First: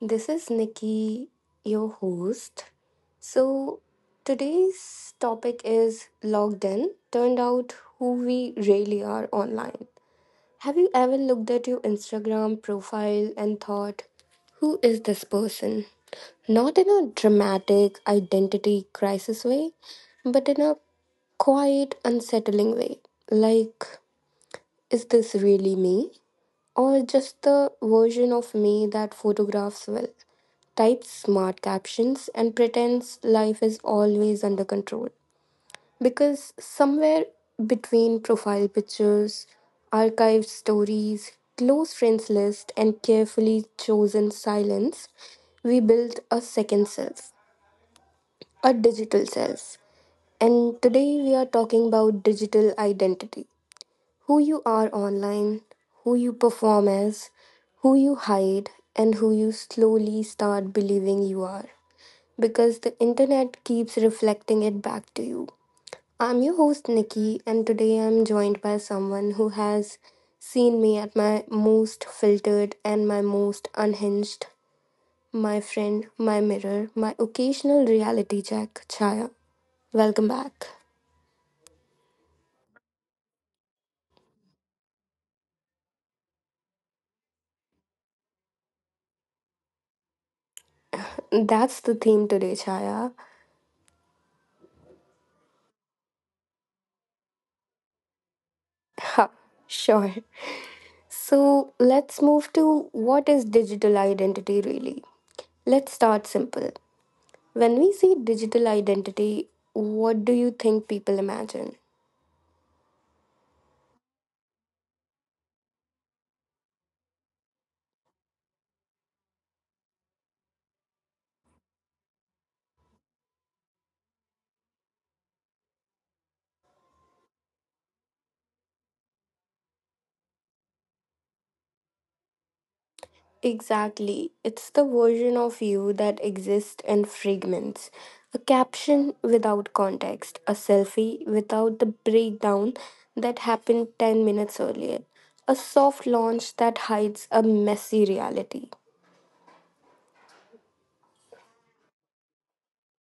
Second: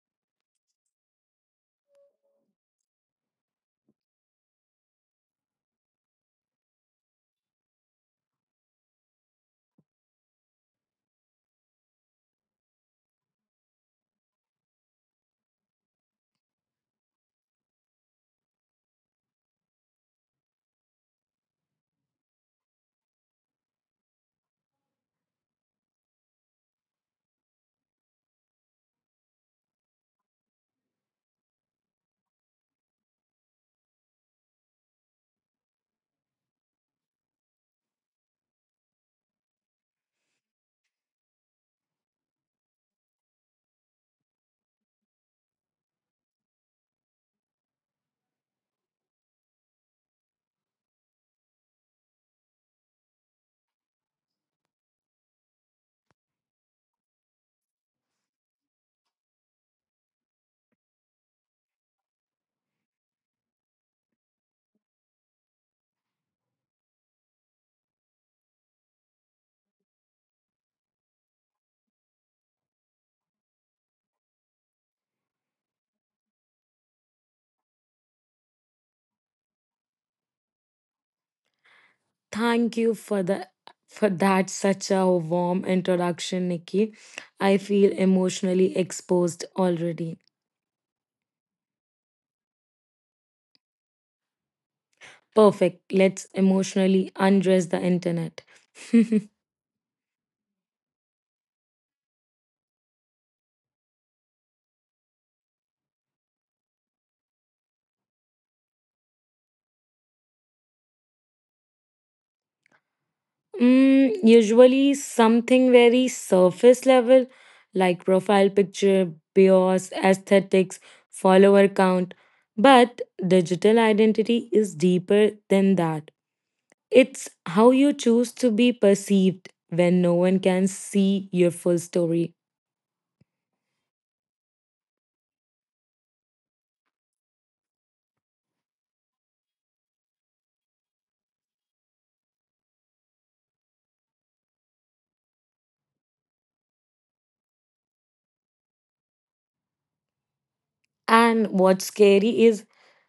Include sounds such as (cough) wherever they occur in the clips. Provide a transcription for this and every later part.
This is Nikki, your host. So, today's topic is logged in, turned out who we really are online. Have you ever looked at your Instagram profile and thought, who is this person? Not in a dramatic identity crisis way, but in a quiet, unsettling way. Like, is this really me? Or just the version of me that photographs well, types smart captions, and pretends life is always under control. Because somewhere between profile pictures, archived stories, close friends list, and carefully chosen silence, we built a second self, a digital self. And today we are talking about digital identity, who you are online, who you perform as, who you hide, and who you slowly start believing you are. Because the internet keeps reflecting it back to you. I'm your host, Nikki, and today I'm joined by someone who has seen me at my most filtered and my most unhinged. My friend, my mirror, my occasional reality check, Chaya. Welcome back. Thank you for that such a warm introduction, Nikki. I feel emotionally exposed already. That's the theme today, Chaya. (laughs) Perfect. Let's emotionally undress the internet. (laughs) Ha, sure. So let's move to what is digital identity really? Let's start simple. When we see digital identity, what do you think people imagine? Usually something very surface level, like profile picture, bios, aesthetics, follower count. But digital identity is deeper than that. It's how you choose to be perceived when no one can see your full story. Exactly. It's the version of you that exists in fragments. A caption without context, a selfie without the breakdown that happened 10 minutes earlier, a soft launch that hides a messy reality. And what's scary is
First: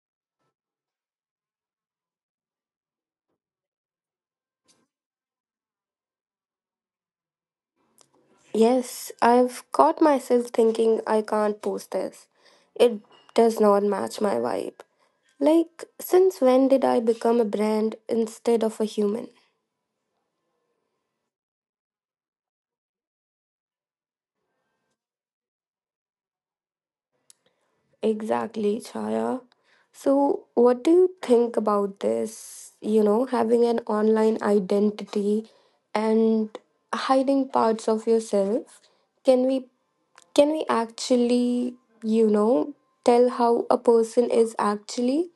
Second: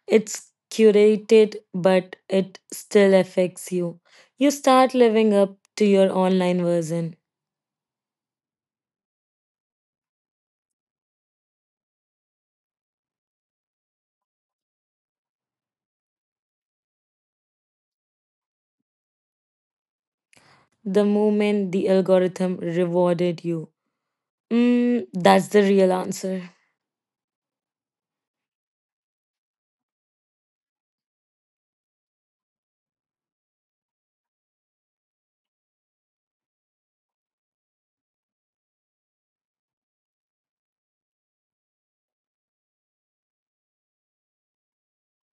it's curated, but it still affects you. You start living up to your online version Yes, I've caught myself thinking I can't post this. It does not match my vibe. Like, since when did I become a brand instead of a human? the moment the algorithm rewarded you. That's the real answer. Exactly, Chaya. So, what do you think about this? You know, having an online identity and hiding parts of yourself. Can we actually, you know, tell how a person is actually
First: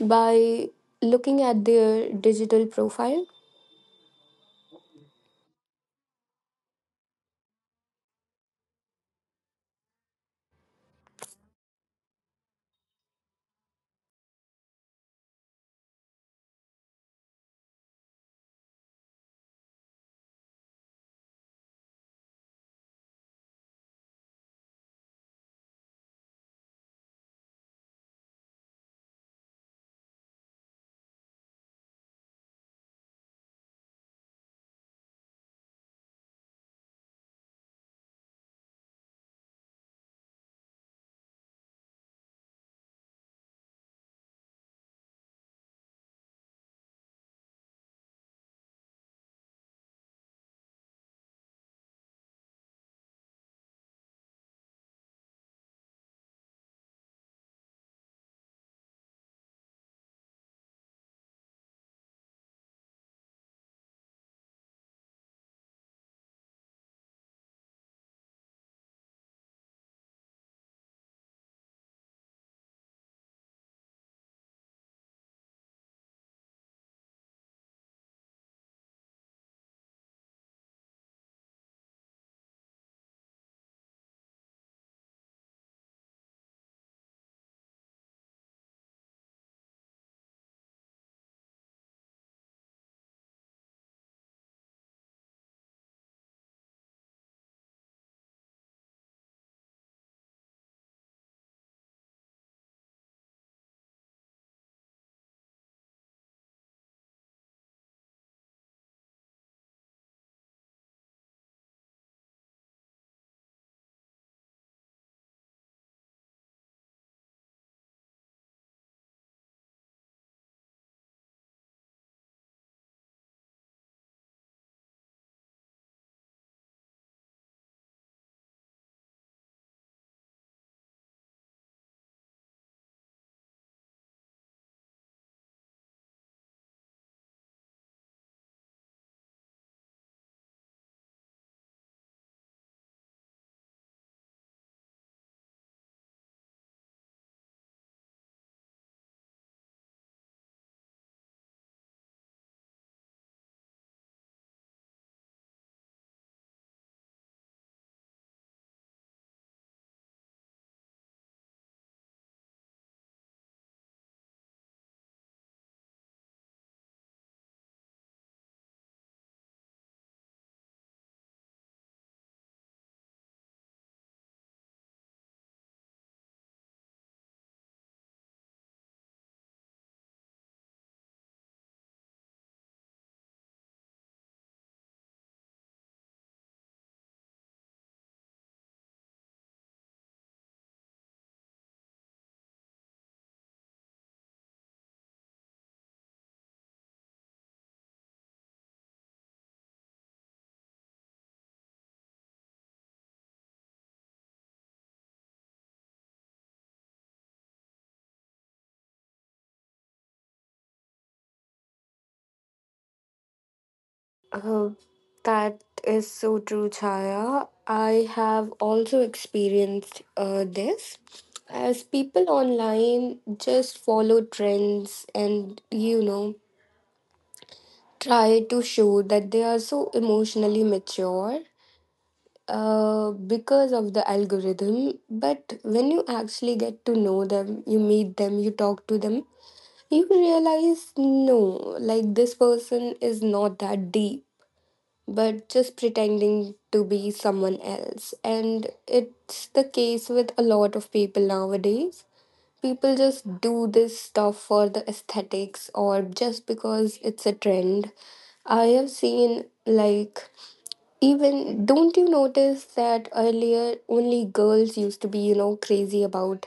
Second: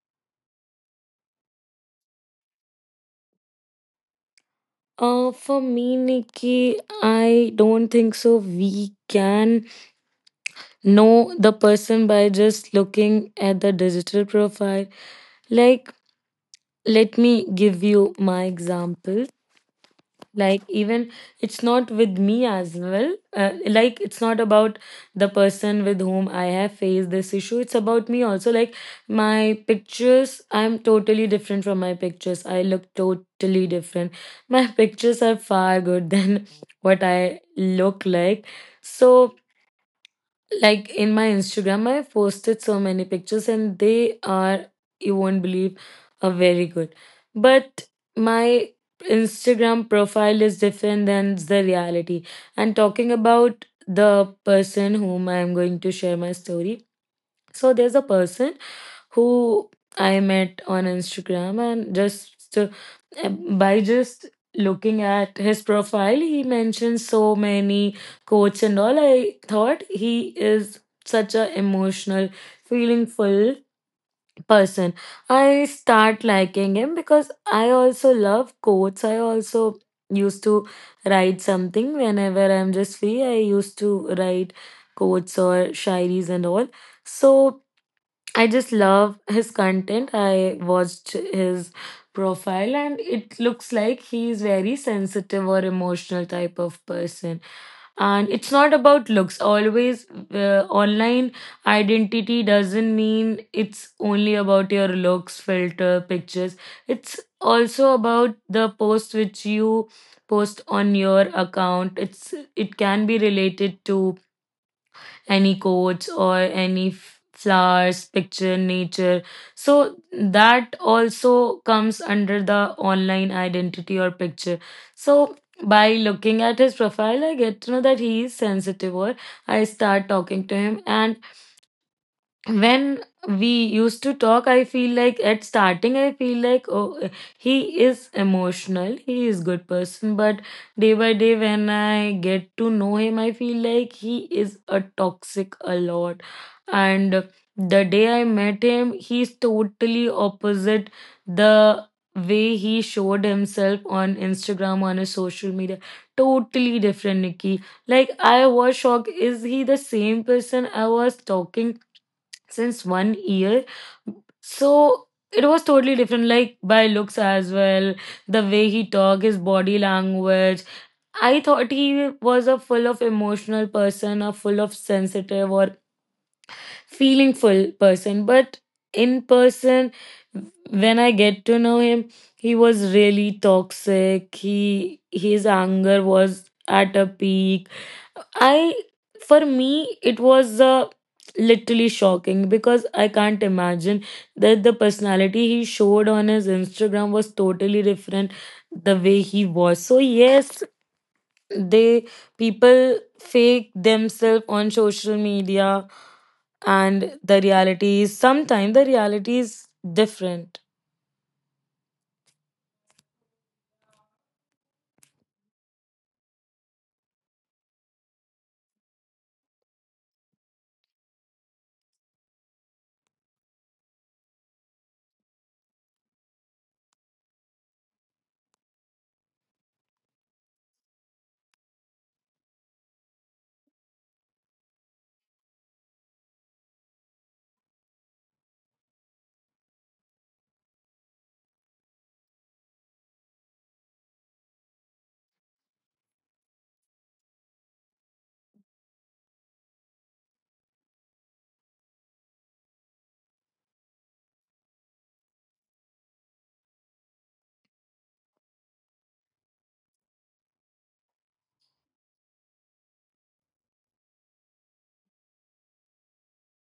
by looking at their digital profile? For me, Nikki, I don't think so. We can know the person by just looking at the digital profile. Like, let me give you my example. Like, even it's not with me as well. Like, it's not about the person with whom I have faced this issue. It's about me also. Like, my pictures, I'm totally different from my pictures. I look totally different. My (laughs) pictures are far good than what I look like. So, like in my Instagram, I posted so many pictures and they are, you won't believe, are very good. But my Instagram profile is different than the reality. And talking about the person whom I am going to share my story. So there's a person who I met on Instagram, and just by just looking at his profile, he mentioned so many quotes and all. I thought he is such a emotional, feeling full person. I start liking him because I also love quotes. I also used to write something whenever I'm just free. I used to write quotes or shairis and all. So I just love his content. I watched his profile and it looks like he's very sensitive or emotional type of person. And it's not about looks. Always online identity doesn't mean it's only about your looks, filter, pictures. It's also about the post which you post on your account. It can be related to any quotes or any flowers, picture, nature. So that also comes under the online identity or picture. So by looking at his profile, I get to know that he is sensitive or I start talking to him and when we used to talk, I feel like at starting I feel like, oh, he is emotional, he is good person, but day by day when I get to know him, I feel like he is a toxic a lot. And the day I met him, he's totally opposite. The way he showed himself on Instagram, on his social media, totally different, Nikki. Like, I was shocked. Is he the same person I was talking since 1 year? So it was totally different, like by looks as well, the way he talked, his body language. I thought he was a full of emotional person, a full of sensitive or feeling full person. But in person, when I get to know him, he was really toxic. He his anger was at a peak. I for me it was literally shocking because I can't imagine that the personality he showed on his Instagram was totally different the way he was. So yes, they people fake themselves on social media, and the reality is sometimes the reality is different. Oh, that is so true, Chaya. I have also experienced this. As people online just follow trends and, you know, try to show that they are so emotionally mature because of the algorithm. But when you actually get to know them, you meet them, you talk to them, you realize no, like this person is not that deep but just pretending to be someone else. And it's the case with a lot of people nowadays. People just do this stuff for the aesthetics or just because it's a trend. I have seen, like, even don't you notice that earlier only girls used to be, you know, crazy about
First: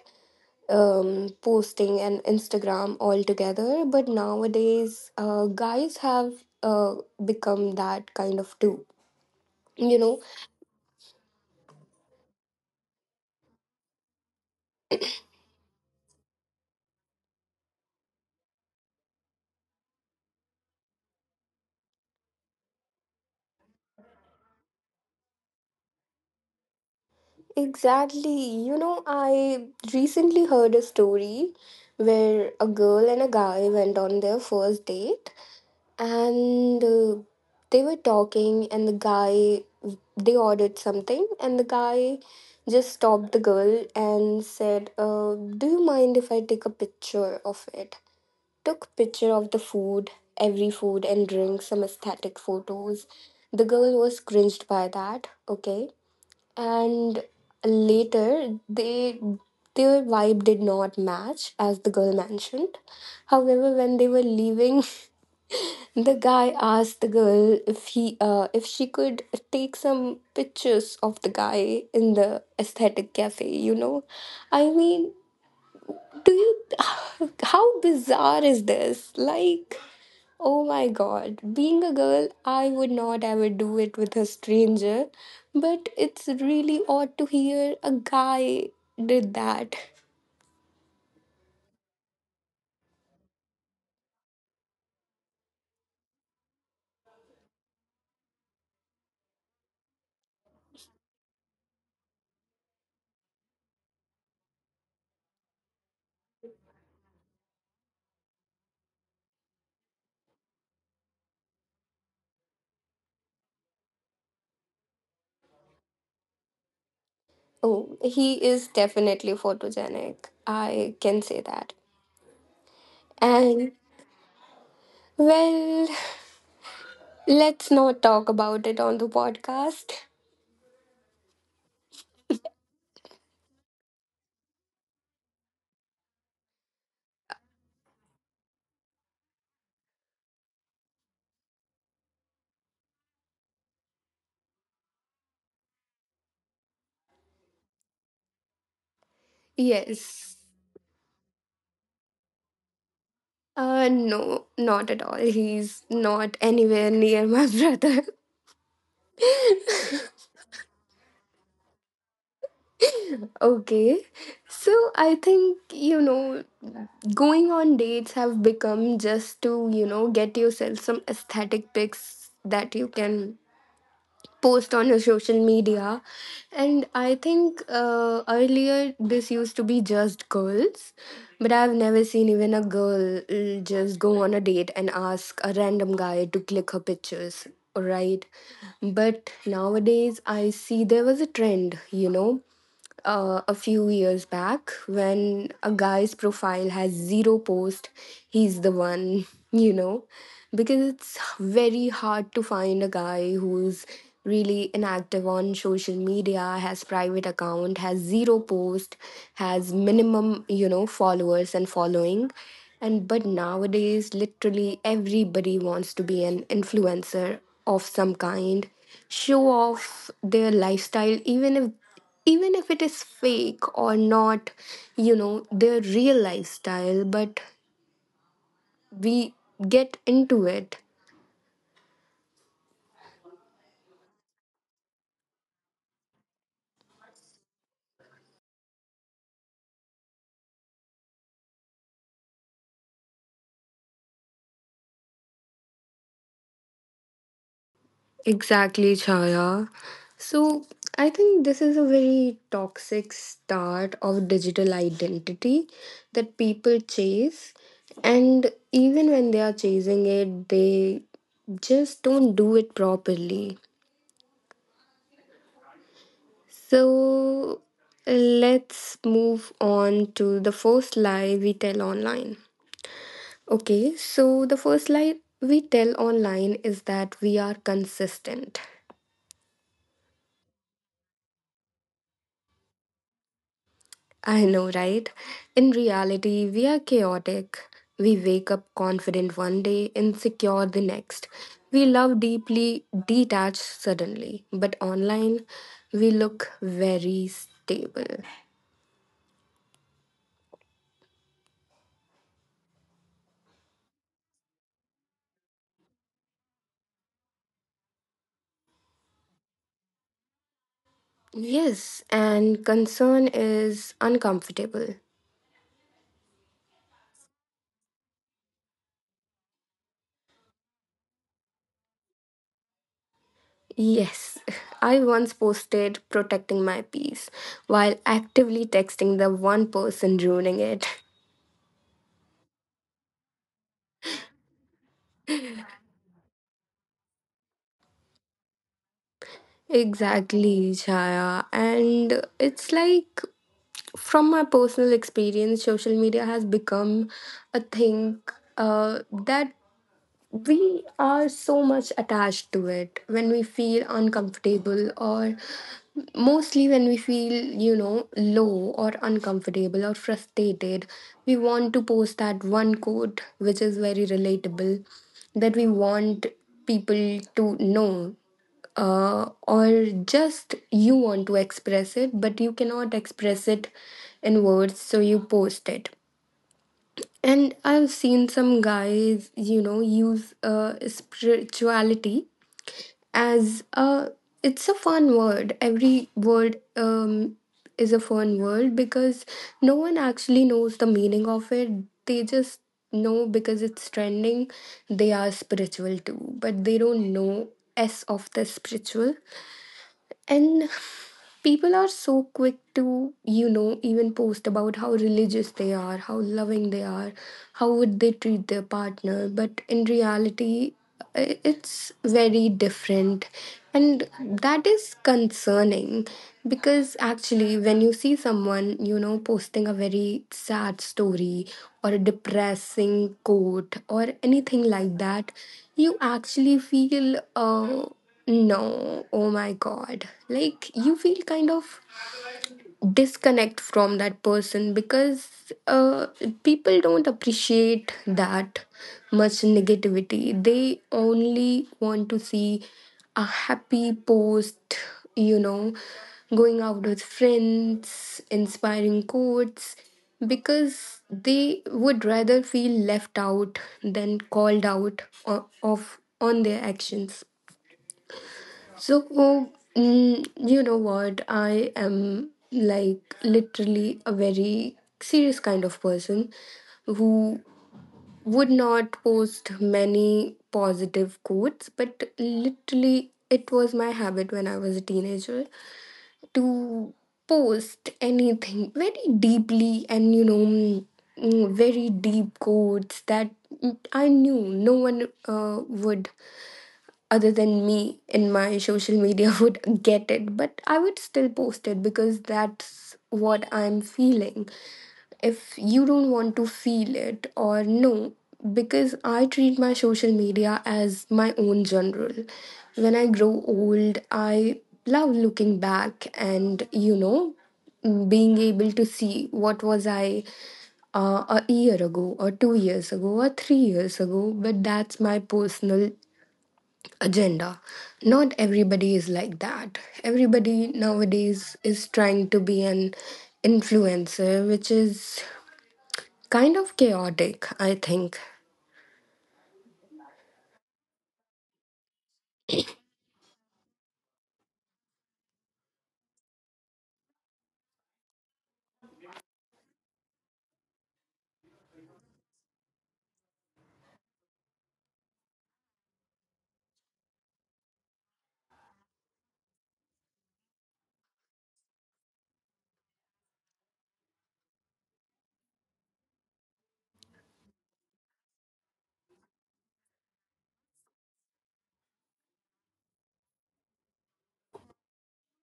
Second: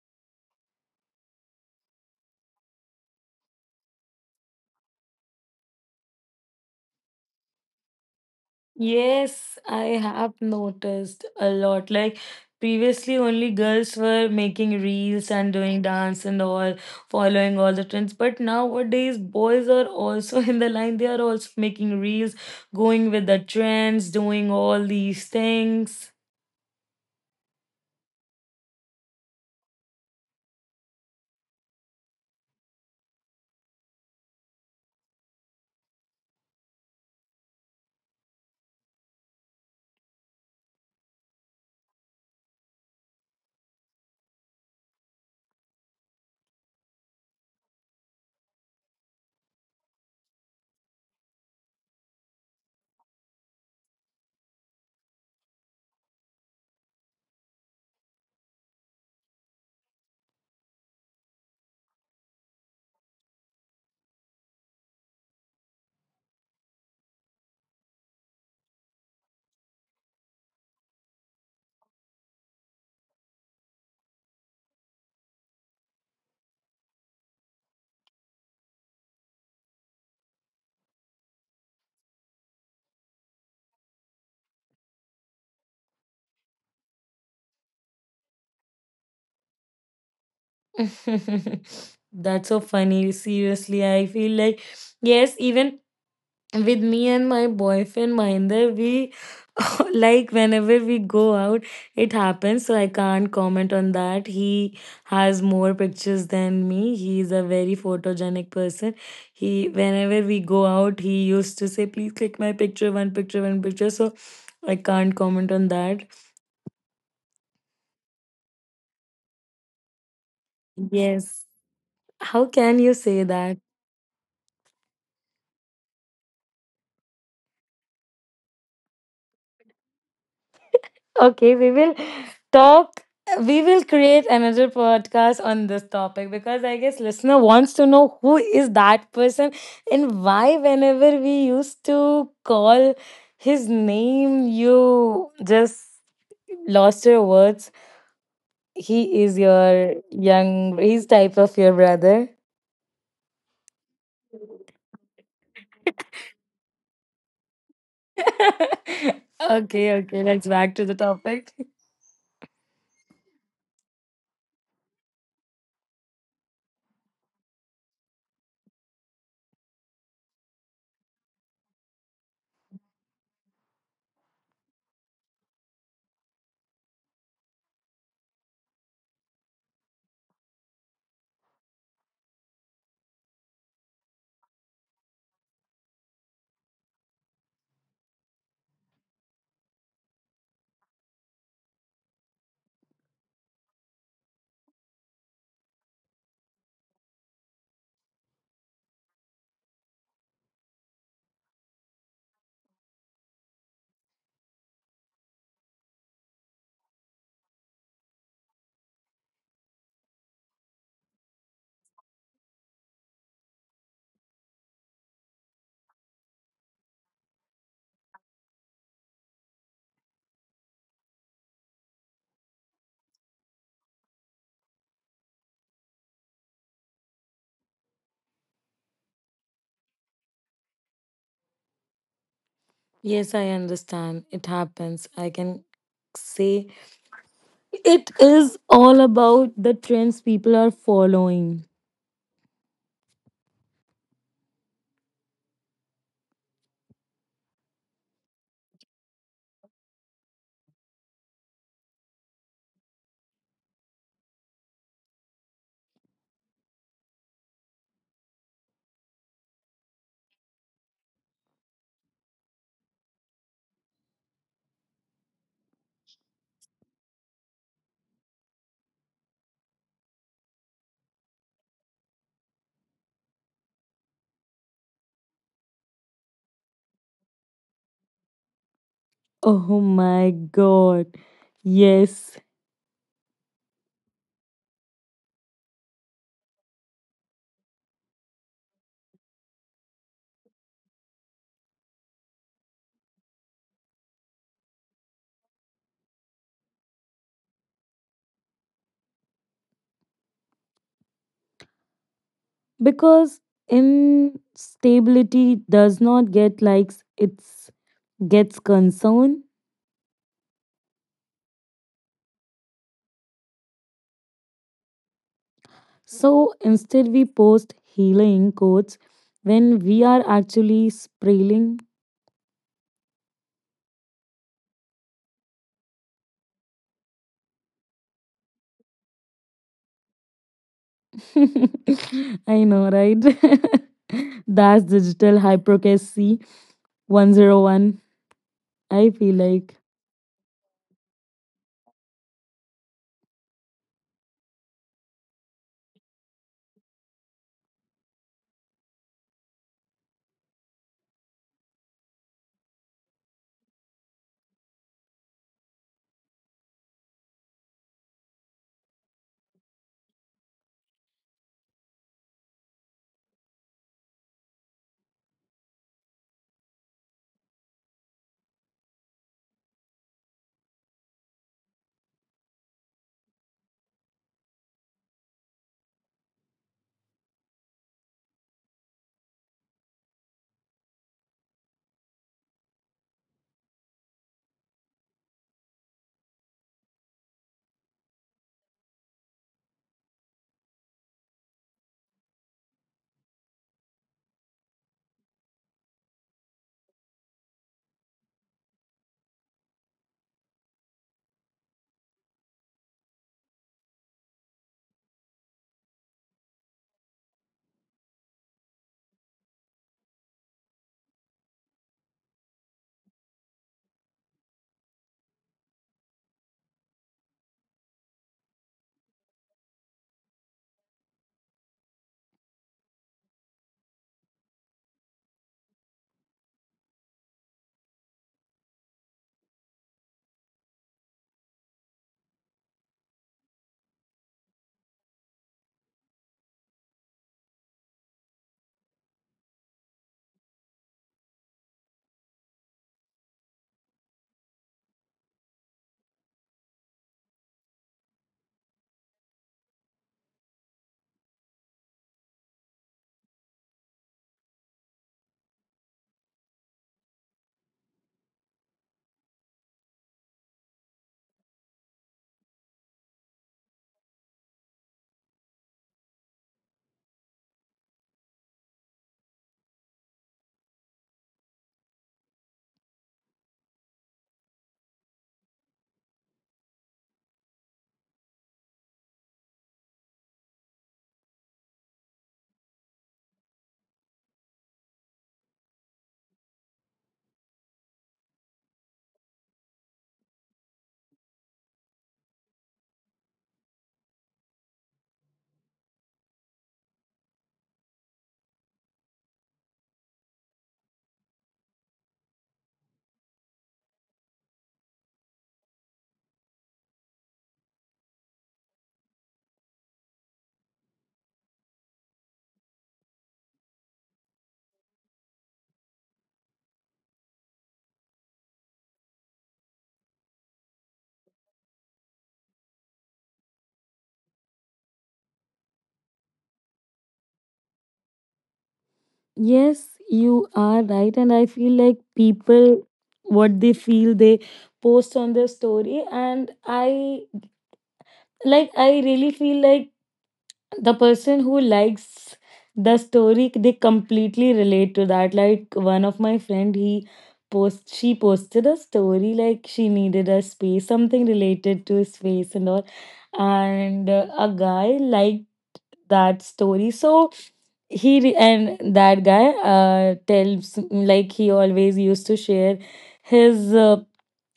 posting and Instagram altogether, but nowadays guys have uh, become that kind of too, Yes, I you know. have noticed a lot. Like previously, only girls were making reels and doing dance and all, following all the trends. But nowadays, boys are also (laughs) in the line. They are also making reels, going with the trends, doing all these things. Exactly. You know, I recently heard a story where a girl and a guy went on their first date and they were talking and they ordered something and the guy just stopped the girl and said, "Do you mind if I take a picture of it?" Took picture of the food, every food and drink, some aesthetic photos. The girl was cringed by that, okay? And later they their vibe did not match as the girl mentioned. However, when they were leaving, (laughs) the guy asked the girl if she could take some pictures of the guy in the aesthetic cafe, you know. I mean, do you, (sighs) how bizarre is this? Like, oh my god, being a girl, I would not ever do it with a stranger, but it's really odd to hear a guy did that. (laughs) That's so funny. Seriously, I feel like, yes, even with me and my boyfriend Mahinder, we (laughs) like whenever we go out, it happens. So I can't comment on that. He has more pictures than me. He is a very photogenic person. He whenever we go out, he used to say, "Please click my picture, one picture, one picture." So I can't comment on that. Oh, he is definitely photogenic. I can say that. Yes. How can you say And, that? well, let's not talk about it on the podcast. Okay, talk we will create another podcast on this topic, because I guess listener wants to know who is that person, and why whenever we used to call his name you just lost your words. He is your Yes. young, he's type of your brother. No, not at all. He's not anywhere near my (laughs) brother. (laughs) Okay, okay, let's back to the topic. Okay. So I think, you know, going on dates have become just to, you know, get yourself some aesthetic pics that you can post on your social media. And I think earlier this used to be just girls, but I've never seen even a girl just go on a date and ask a random guy to click her pictures, right? But nowadays, I see there was a trend, you know, a few years back when a guy's profile has zero post, he's the one, (laughs) you know, because it's very hard to find a guy who's really inactive on social media, has private account, has zero post, has minimum, you know, followers and following. And but nowadays literally everybody wants to be an influencer of some kind, show off their lifestyle, even if it is fake or not, you know, their real lifestyle, but we get into it. Yes, I understand, it happens. I can say it is all about the trends people are following. Exactly, Chaya. So I think this is a very toxic start of digital identity that people chase, and even when they are chasing it, they just don't do it properly. So let's move on to the first lie we tell online. Okay, so the first lie we tell online is that we are consistent. Oh my god. Yes. I know, right? In reality, we are chaotic. We wake up confident one day, insecure the next. We love deeply, detached suddenly. But online, we look very stable. Because instability does not get likes, it gets concern. Yes, and concern is uncomfortable. So instead, we post healing quotes when we are actually spraying. Yes, (laughs) I once posted protecting my peace while actively texting the one person ruining it. (laughs) (laughs) I know, right? (laughs) That's digital hypocrisy 101. I feel like. Exactly, Chaya. And it's like from my personal experience, social media has become a thing that we are so much attached to it when we feel uncomfortable or mostly when we feel, you know, low or uncomfortable or frustrated, we want to post that one quote which is very relatable, that we want people to know, or just you want to express it but you cannot express it in words, so you post it. And I've seen some guys, you know, use spirituality as a, it's a fun word. Every word is a fun word because no one actually knows the meaning of it. They just know because it's trending, they are spiritual too, but they don't know S of the spiritual. And people are so quick to, you know, even post about how religious they are, how loving they are, how would they treat their partner. But in reality, it's very different. And that is concerning because actually, when you see someone, you know, posting a very sad story or a depressing quote or anything like that, you actually feel. No, oh my god. Like you feel kind of disconnect from that person because people don't appreciate that much negativity. They only want to see a happy post, you know, going out with friends, inspiring quotes, because they would rather feel left out than called out o- of on their actions. So, oh, you know what? I am like literally a very serious kind of person who would not post many positive quotes, but literally, it was my habit when I was a teenager to post anything very deeply, and very deep quotes that I knew no one would, other than me in my social media, (laughs) would get it, but I would still post it because that's what I'm feeling. If you don't want to feel it or no, because I treat my social media as my own journal. When I grow old, I love looking back and, you know, being able to see what was I a year ago or 2 years ago or 3 years ago, but that's my personal agenda. Not everybody is like that. Everybody nowadays is trying to be an influencer, which is kind of chaotic, I think. Yes, you are right. And I feel like people, what they feel, they post on their story. And I like, I really feel like the person who likes the story, they completely relate to that. Like, one of my friend, he post she posted a story like she needed a space, something related to space and all, and a guy liked that story. So and that guy tells like he always used to share his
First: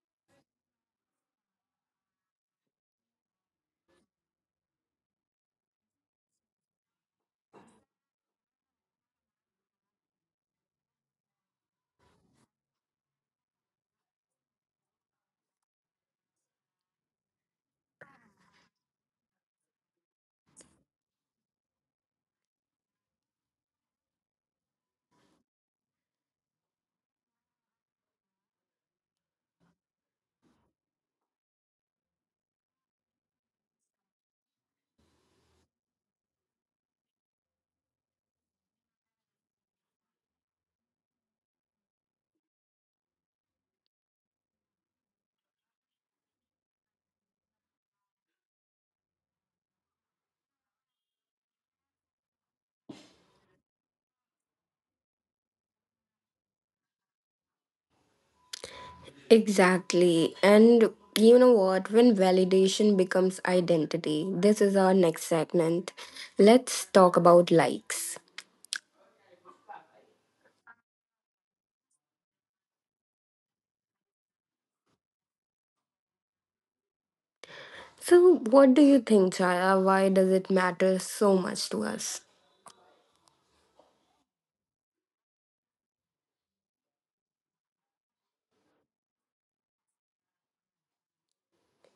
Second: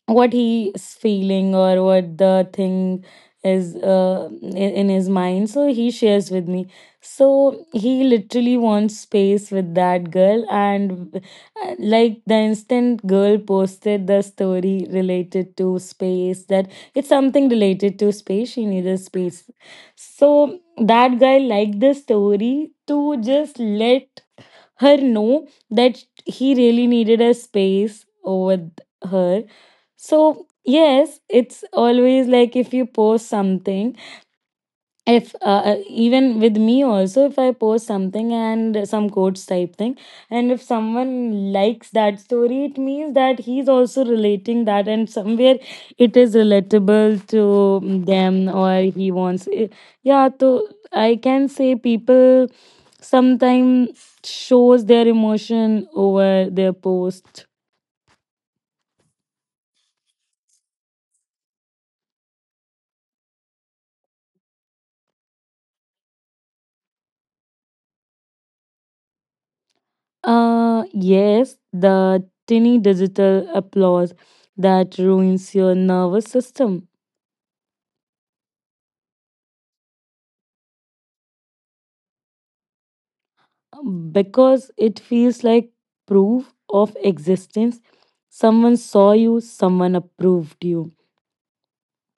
what he is feeling or what the thing is in his mind, so he shares with me. So he literally wants space with that girl, and like the instant girl posted the story related to space, that it's something related to space, she needed space. So that guy liked the story to just let her know that he really needed a space with her. So, yes, it's always like if you post something, if even with me also, if I post something and some quotes type thing, and if someone likes that story, it means that he's also relating that, and somewhere it is relatable to them, or he wants, yeah. So, I can say people sometimes shows their emotion over their post. Exactly. And you know what? When validation becomes identity, this is our next segment. Let's talk about likes. Yes, the tinny digital applause that ruins your nervous system So, what do you think, Chaya? Why does it matter so much to us? because it feels like proof of existence. Someone saw you, someone approved you,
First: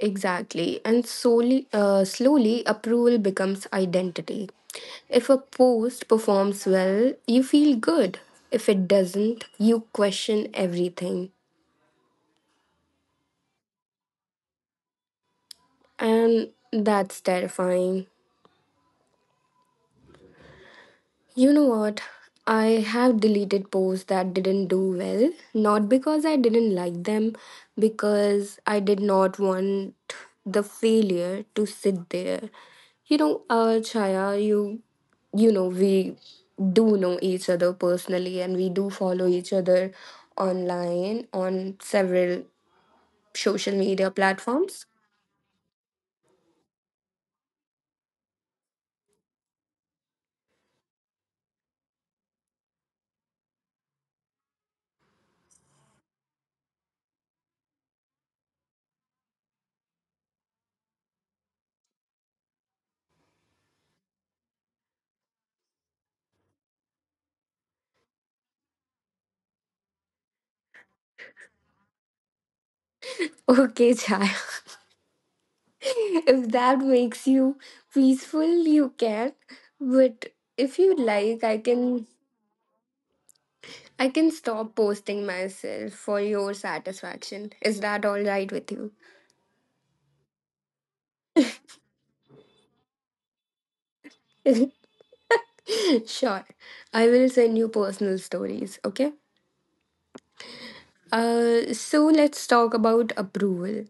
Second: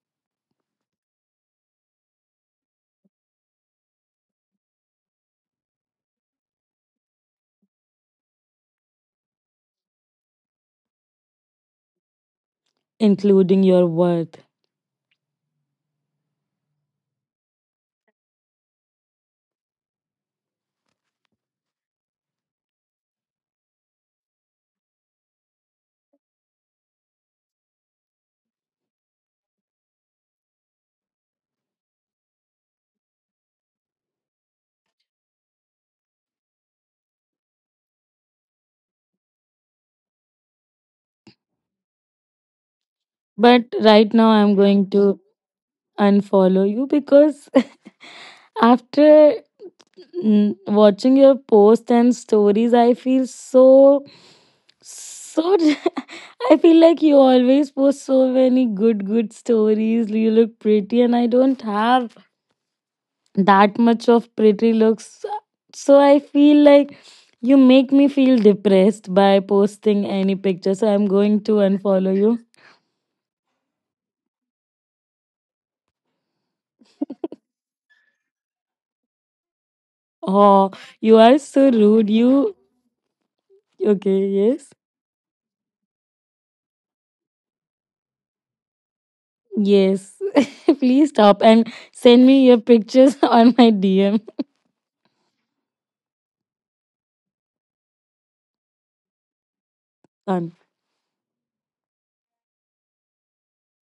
Exactly. And slowly, approval becomes identity. If a post performs well, you feel good. If it doesn't, you question everything. including your worth. And that's terrifying. You know what? I have deleted posts that didn't do well, not because I didn't like them, because I did not want the failure to sit there. You know, Chaya, you know, we do know each other personally and we do follow each other online on several But social right media now, I'm going platforms. (laughs) to unfollow you because (laughs) after watching your posts and stories, I feel so, so. (laughs) I feel like you always post so many good, good stories. You look pretty, and I don't have that much of pretty looks. So I feel like you make me feel depressed by posting any picture. So I'm going to unfollow you. Okay, Chaya, if that makes you peaceful, you can. But Oh, if you you like, are I so can, rude. You I can okay? stop Yes. posting myself for your satisfaction. Is that all right with you? Yes, (laughs) please stop and send me your pictures (laughs) on my DM. (laughs) Sure, I will send you personal stories, okay. Done. So let's talk about approval.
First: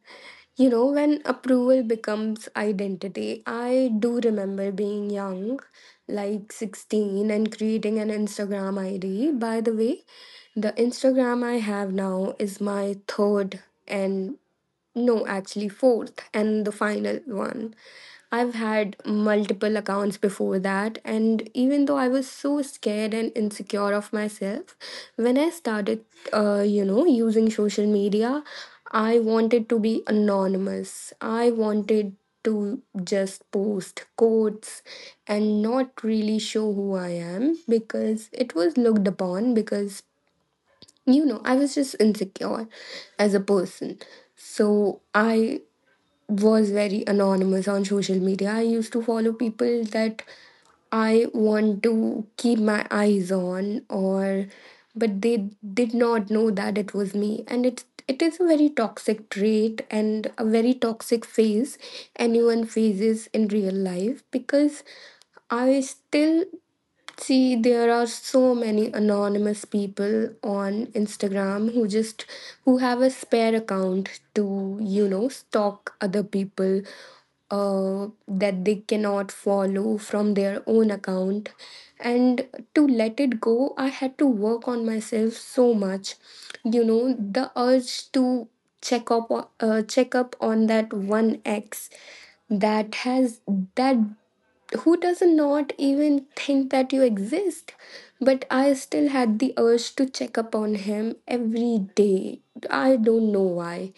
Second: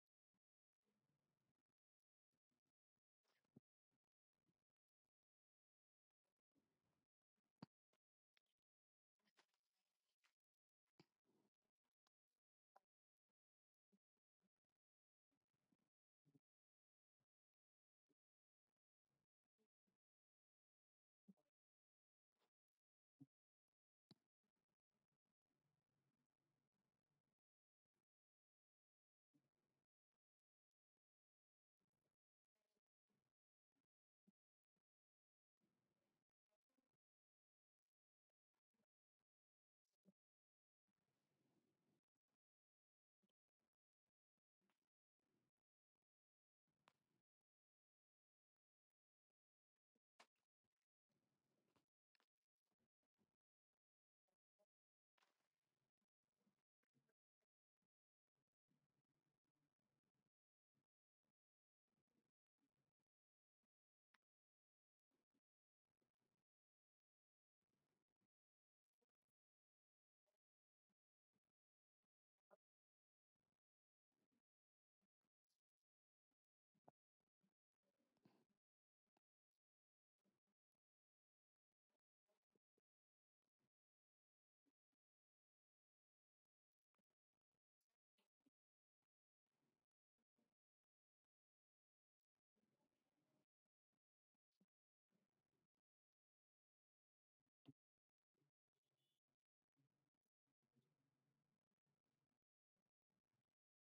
You know, when approval becomes identity, I do remember being young, like 16, and creating an Instagram ID. By the way, the Instagram I have now is my third and, no, actually, fourth and the final one. I've had multiple accounts before that, and even though I was so scared and insecure of myself, when I started, you know, using social media, I wanted to be anonymous. I wanted to just post quotes and not really show who I am because it was looked upon. Because I was just insecure as a person. So I was very anonymous on social media. I used to follow people that I want to keep my eyes on, or but they did not know that it was me. And it is a very toxic trait and a very toxic phase anyone faces in real life. Because I still see, there are so many anonymous people on Instagram who just who have a spare account to, stalk other people that they cannot follow from their own account. And to let it go, I had to work on myself so much. You know, the urge to check up on that one ex that has that who does not even think that you exist, but I still had the urge to check up on him every day. I don't know why,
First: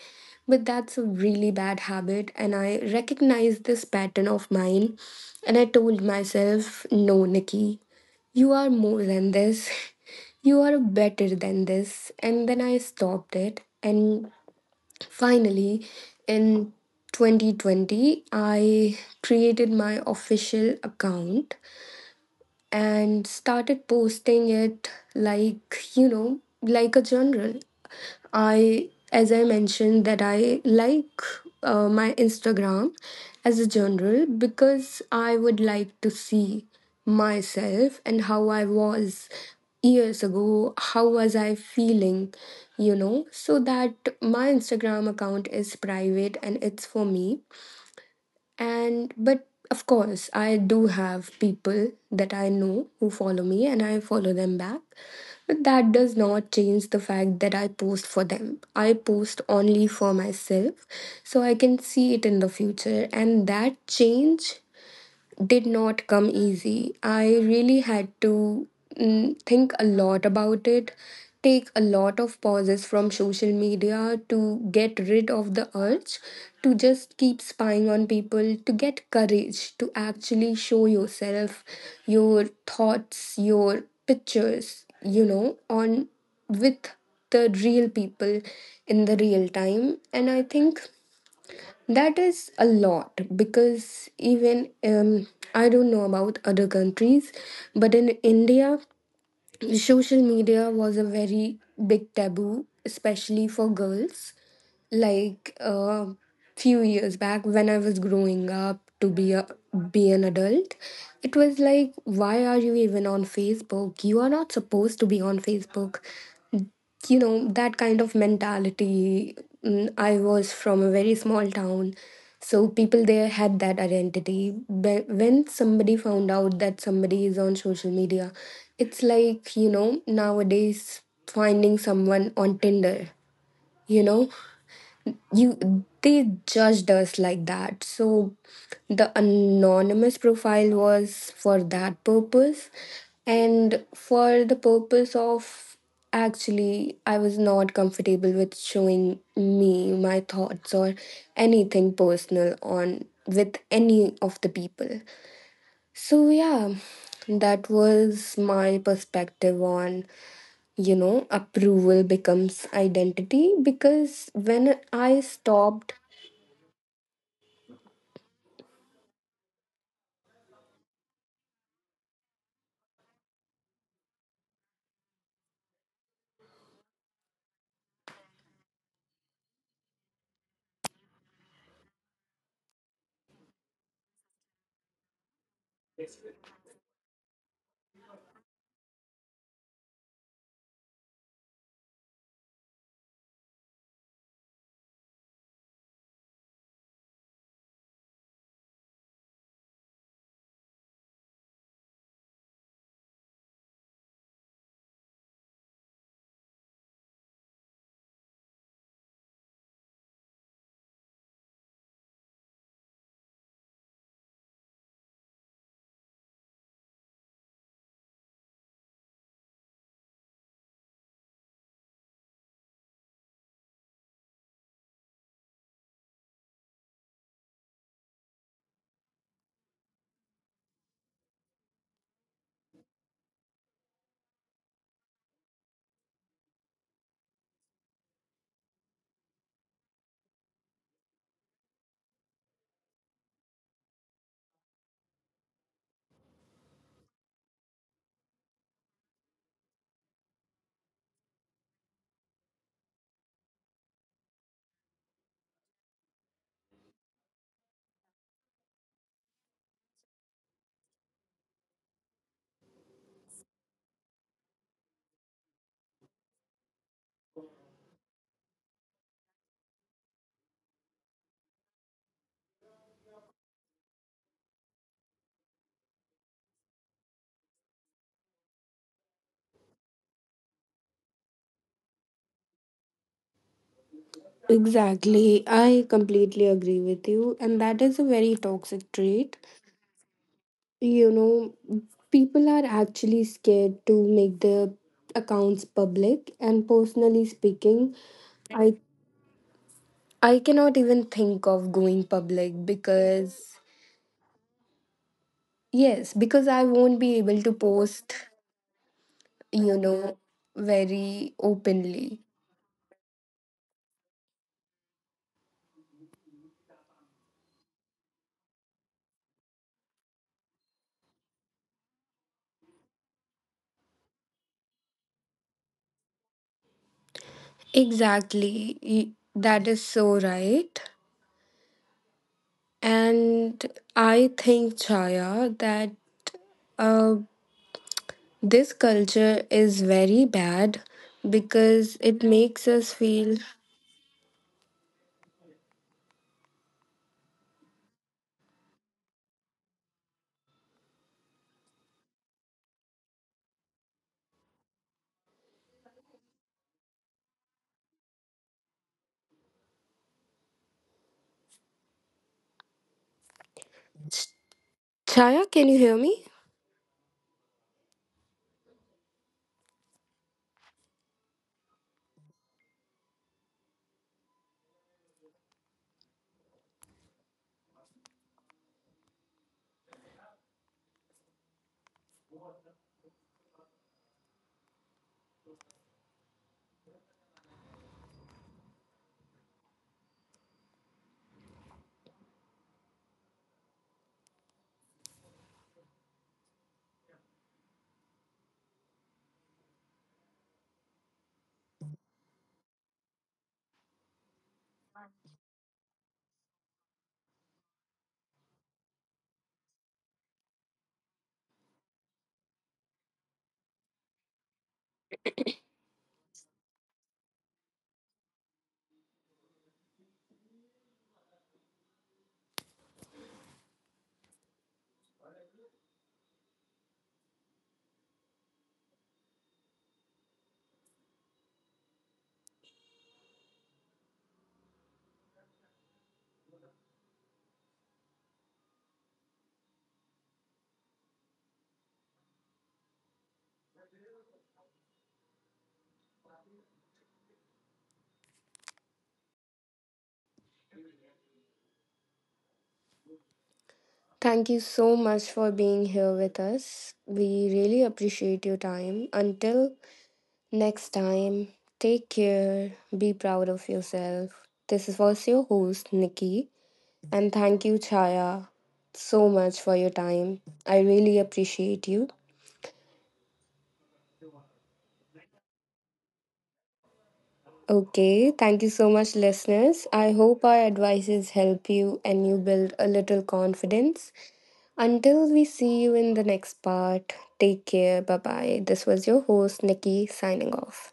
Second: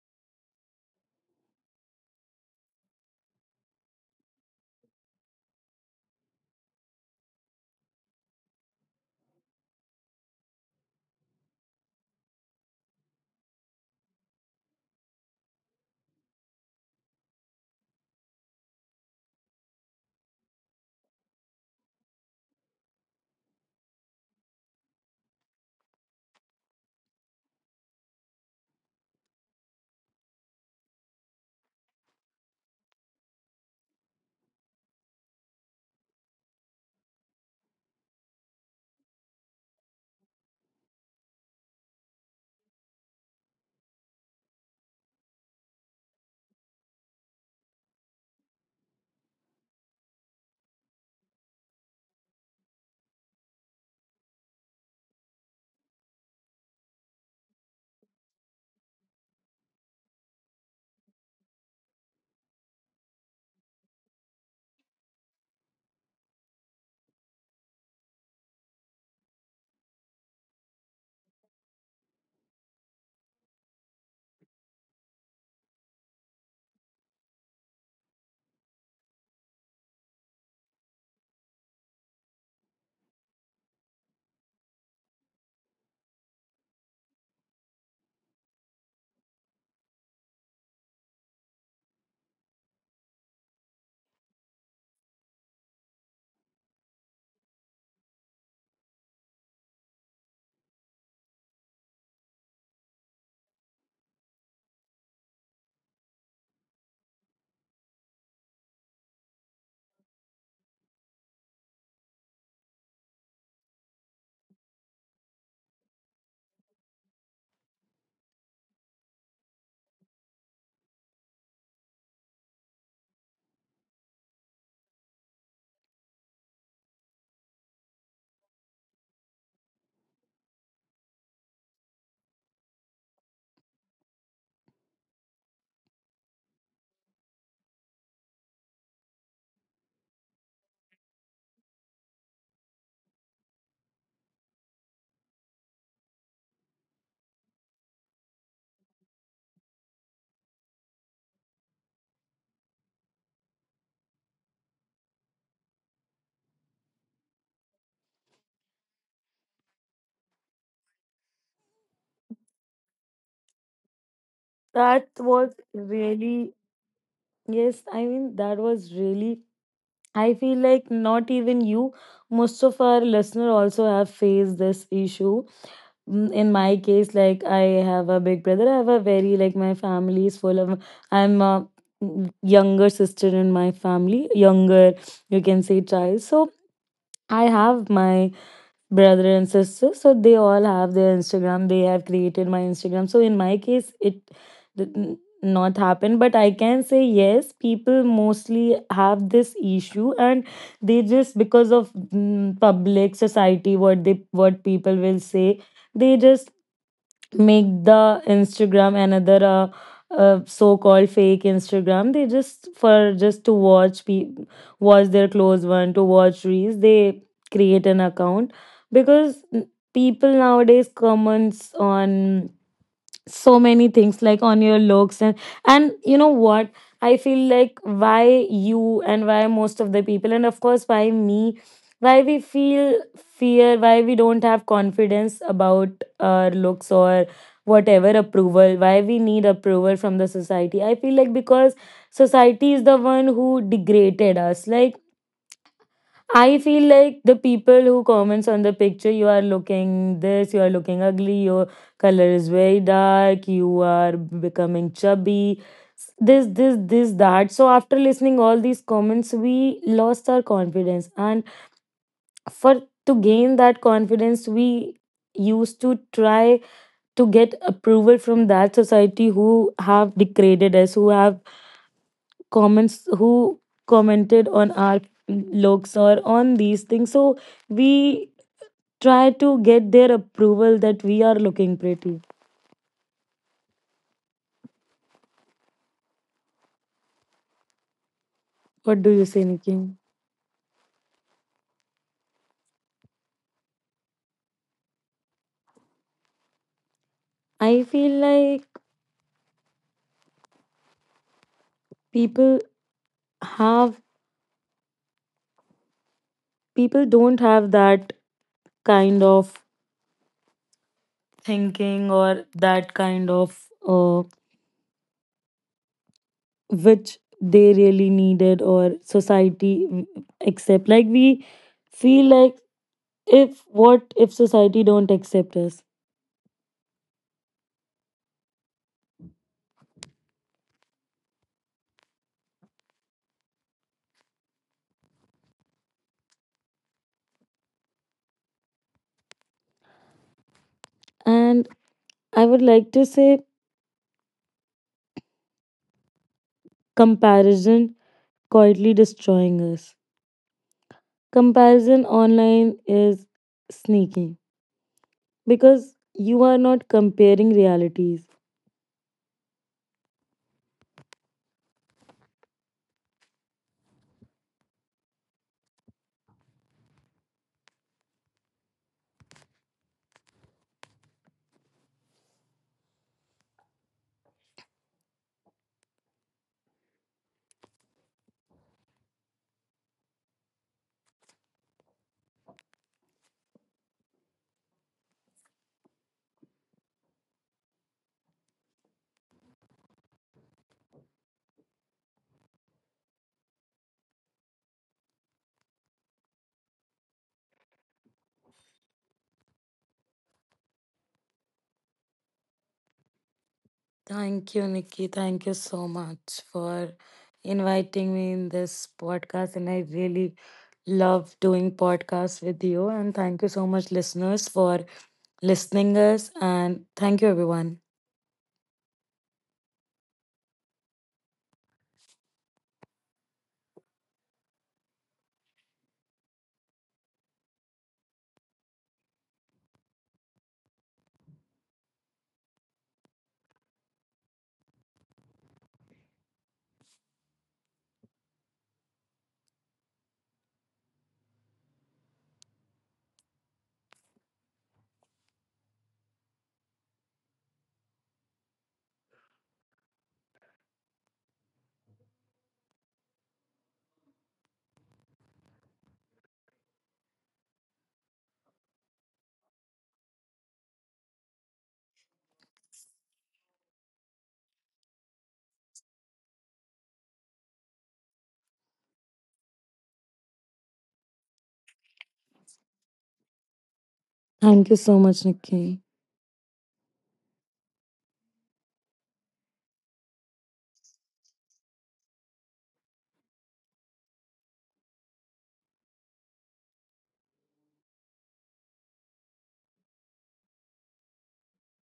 but that's a really bad habit. And I recognized this pattern of mine, and I told myself, no, Nikki, you are more than this. (laughs) You are better than this. And then I stopped it. And finally, in 2020, I created my official account and started posting it, like, you know, like a general I as I mentioned that I like my Instagram as a general because I would like to see myself and how I was years ago, how was I feeling, you know. So that, my Instagram account is private and it's for me. And but of course, I do have people that I know who follow me, and I follow them back. But that does not change the fact that I post for them. I post only for myself, so I can see it in the future. And that change did not come easy. I really had to think a lot about it, take a lot of pauses from social media to get rid of the urge to just keep spying on people, to get courage to actually show yourself, your thoughts, your pictures, you know, on with the real people in the real time. And I think that is a lot. Because even I don't know about other countries, but in India, social media was a very big taboo, especially for girls. Like a few years back, when I was growing up to be a be an adult, it was like, why are you even on Facebook? You are not supposed to be on Facebook. You know, that kind of mentality. I was from a very small town, so people there had that identity. But when somebody found out that somebody is on social media, it's like, you know, nowadays finding someone on Tinder, you know, you they judged us like that. So the anonymous profile was for that purpose, and for the purpose of, actually, I was not comfortable with showing me, my thoughts, or anything personal on with any of the people. So yeah, that was my perspective on, you know, approval becomes identity. Because when That I was stopped really, yes, I mean, that was really, I feel like not even you, most of our listener also have faced this issue. In my case, like I have a big brother, I have a very, like my family is full of, I'm a younger sister in my family, younger, you can say child. So I have my brother and sister, so they all have their Instagram, they have created my Instagram. So in my case it did not happen, but I can say yes, people mostly have this issue, and they just because of public society, what they what people will say, they just make the Instagram another so-called fake Instagram. They just for just to watch their close one, to watch reels. They create an account because people nowadays comments on so many things like on your looks. And you know what, I feel like why you and why most of the people, and of course why me, why we feel fear, why we don't have confidence about our looks or whatever approval, why we need approval from the society. I feel like because society is the one who degraded us. Like, I feel like the people who comments on the picture, you are looking this, you are looking ugly, your color is very dark, you are becoming chubby, this, that. So after listening all these comments, we lost our confidence. And for to gain that confidence, we used to try to get approval from that society who have degraded us, who have comments who commented on our looks or on these things. So we try to get their approval that we are looking pretty. exactly. I completely agree with you. And that is a What very do you say, toxic Nikki? trait. You know, people are actually scared to make their accounts public. And I personally feel like speaking, I I cannot even think of people going public have because yes, people because don't I have won't be that able to post, kind of you know, thinking very or openly. that kind of, uh, which they really needed, or society accept. Like, we feel like, if, what if society don't accept us. Exactly. That is so right. And I think, Chaya, that uh, this culture is very And bad I would like because to it say makes us feel. comparison quietly destroying us. Comparison online is sneaky because you are not comparing realities. Ch- Chaya, can you hear me? Thank you, Nikki. Thank you so much for inviting me in this podcast. And I really love doing podcasts with you. And thank you so much, listeners, for listening us. And thank you, everyone. Thank you so much for being here with us. We really appreciate your time. Until next time, take care, be proud of yourself. This was your host, Nikki, and thank you, Chaya, so much for your time. I really appreciate you. Thank you so much, Nikki. Okay, thank you so much, listeners. I hope our advices help you and you build a little confidence. Until we see you in the next part, take care. Bye bye. This was your host, Nikki, signing off.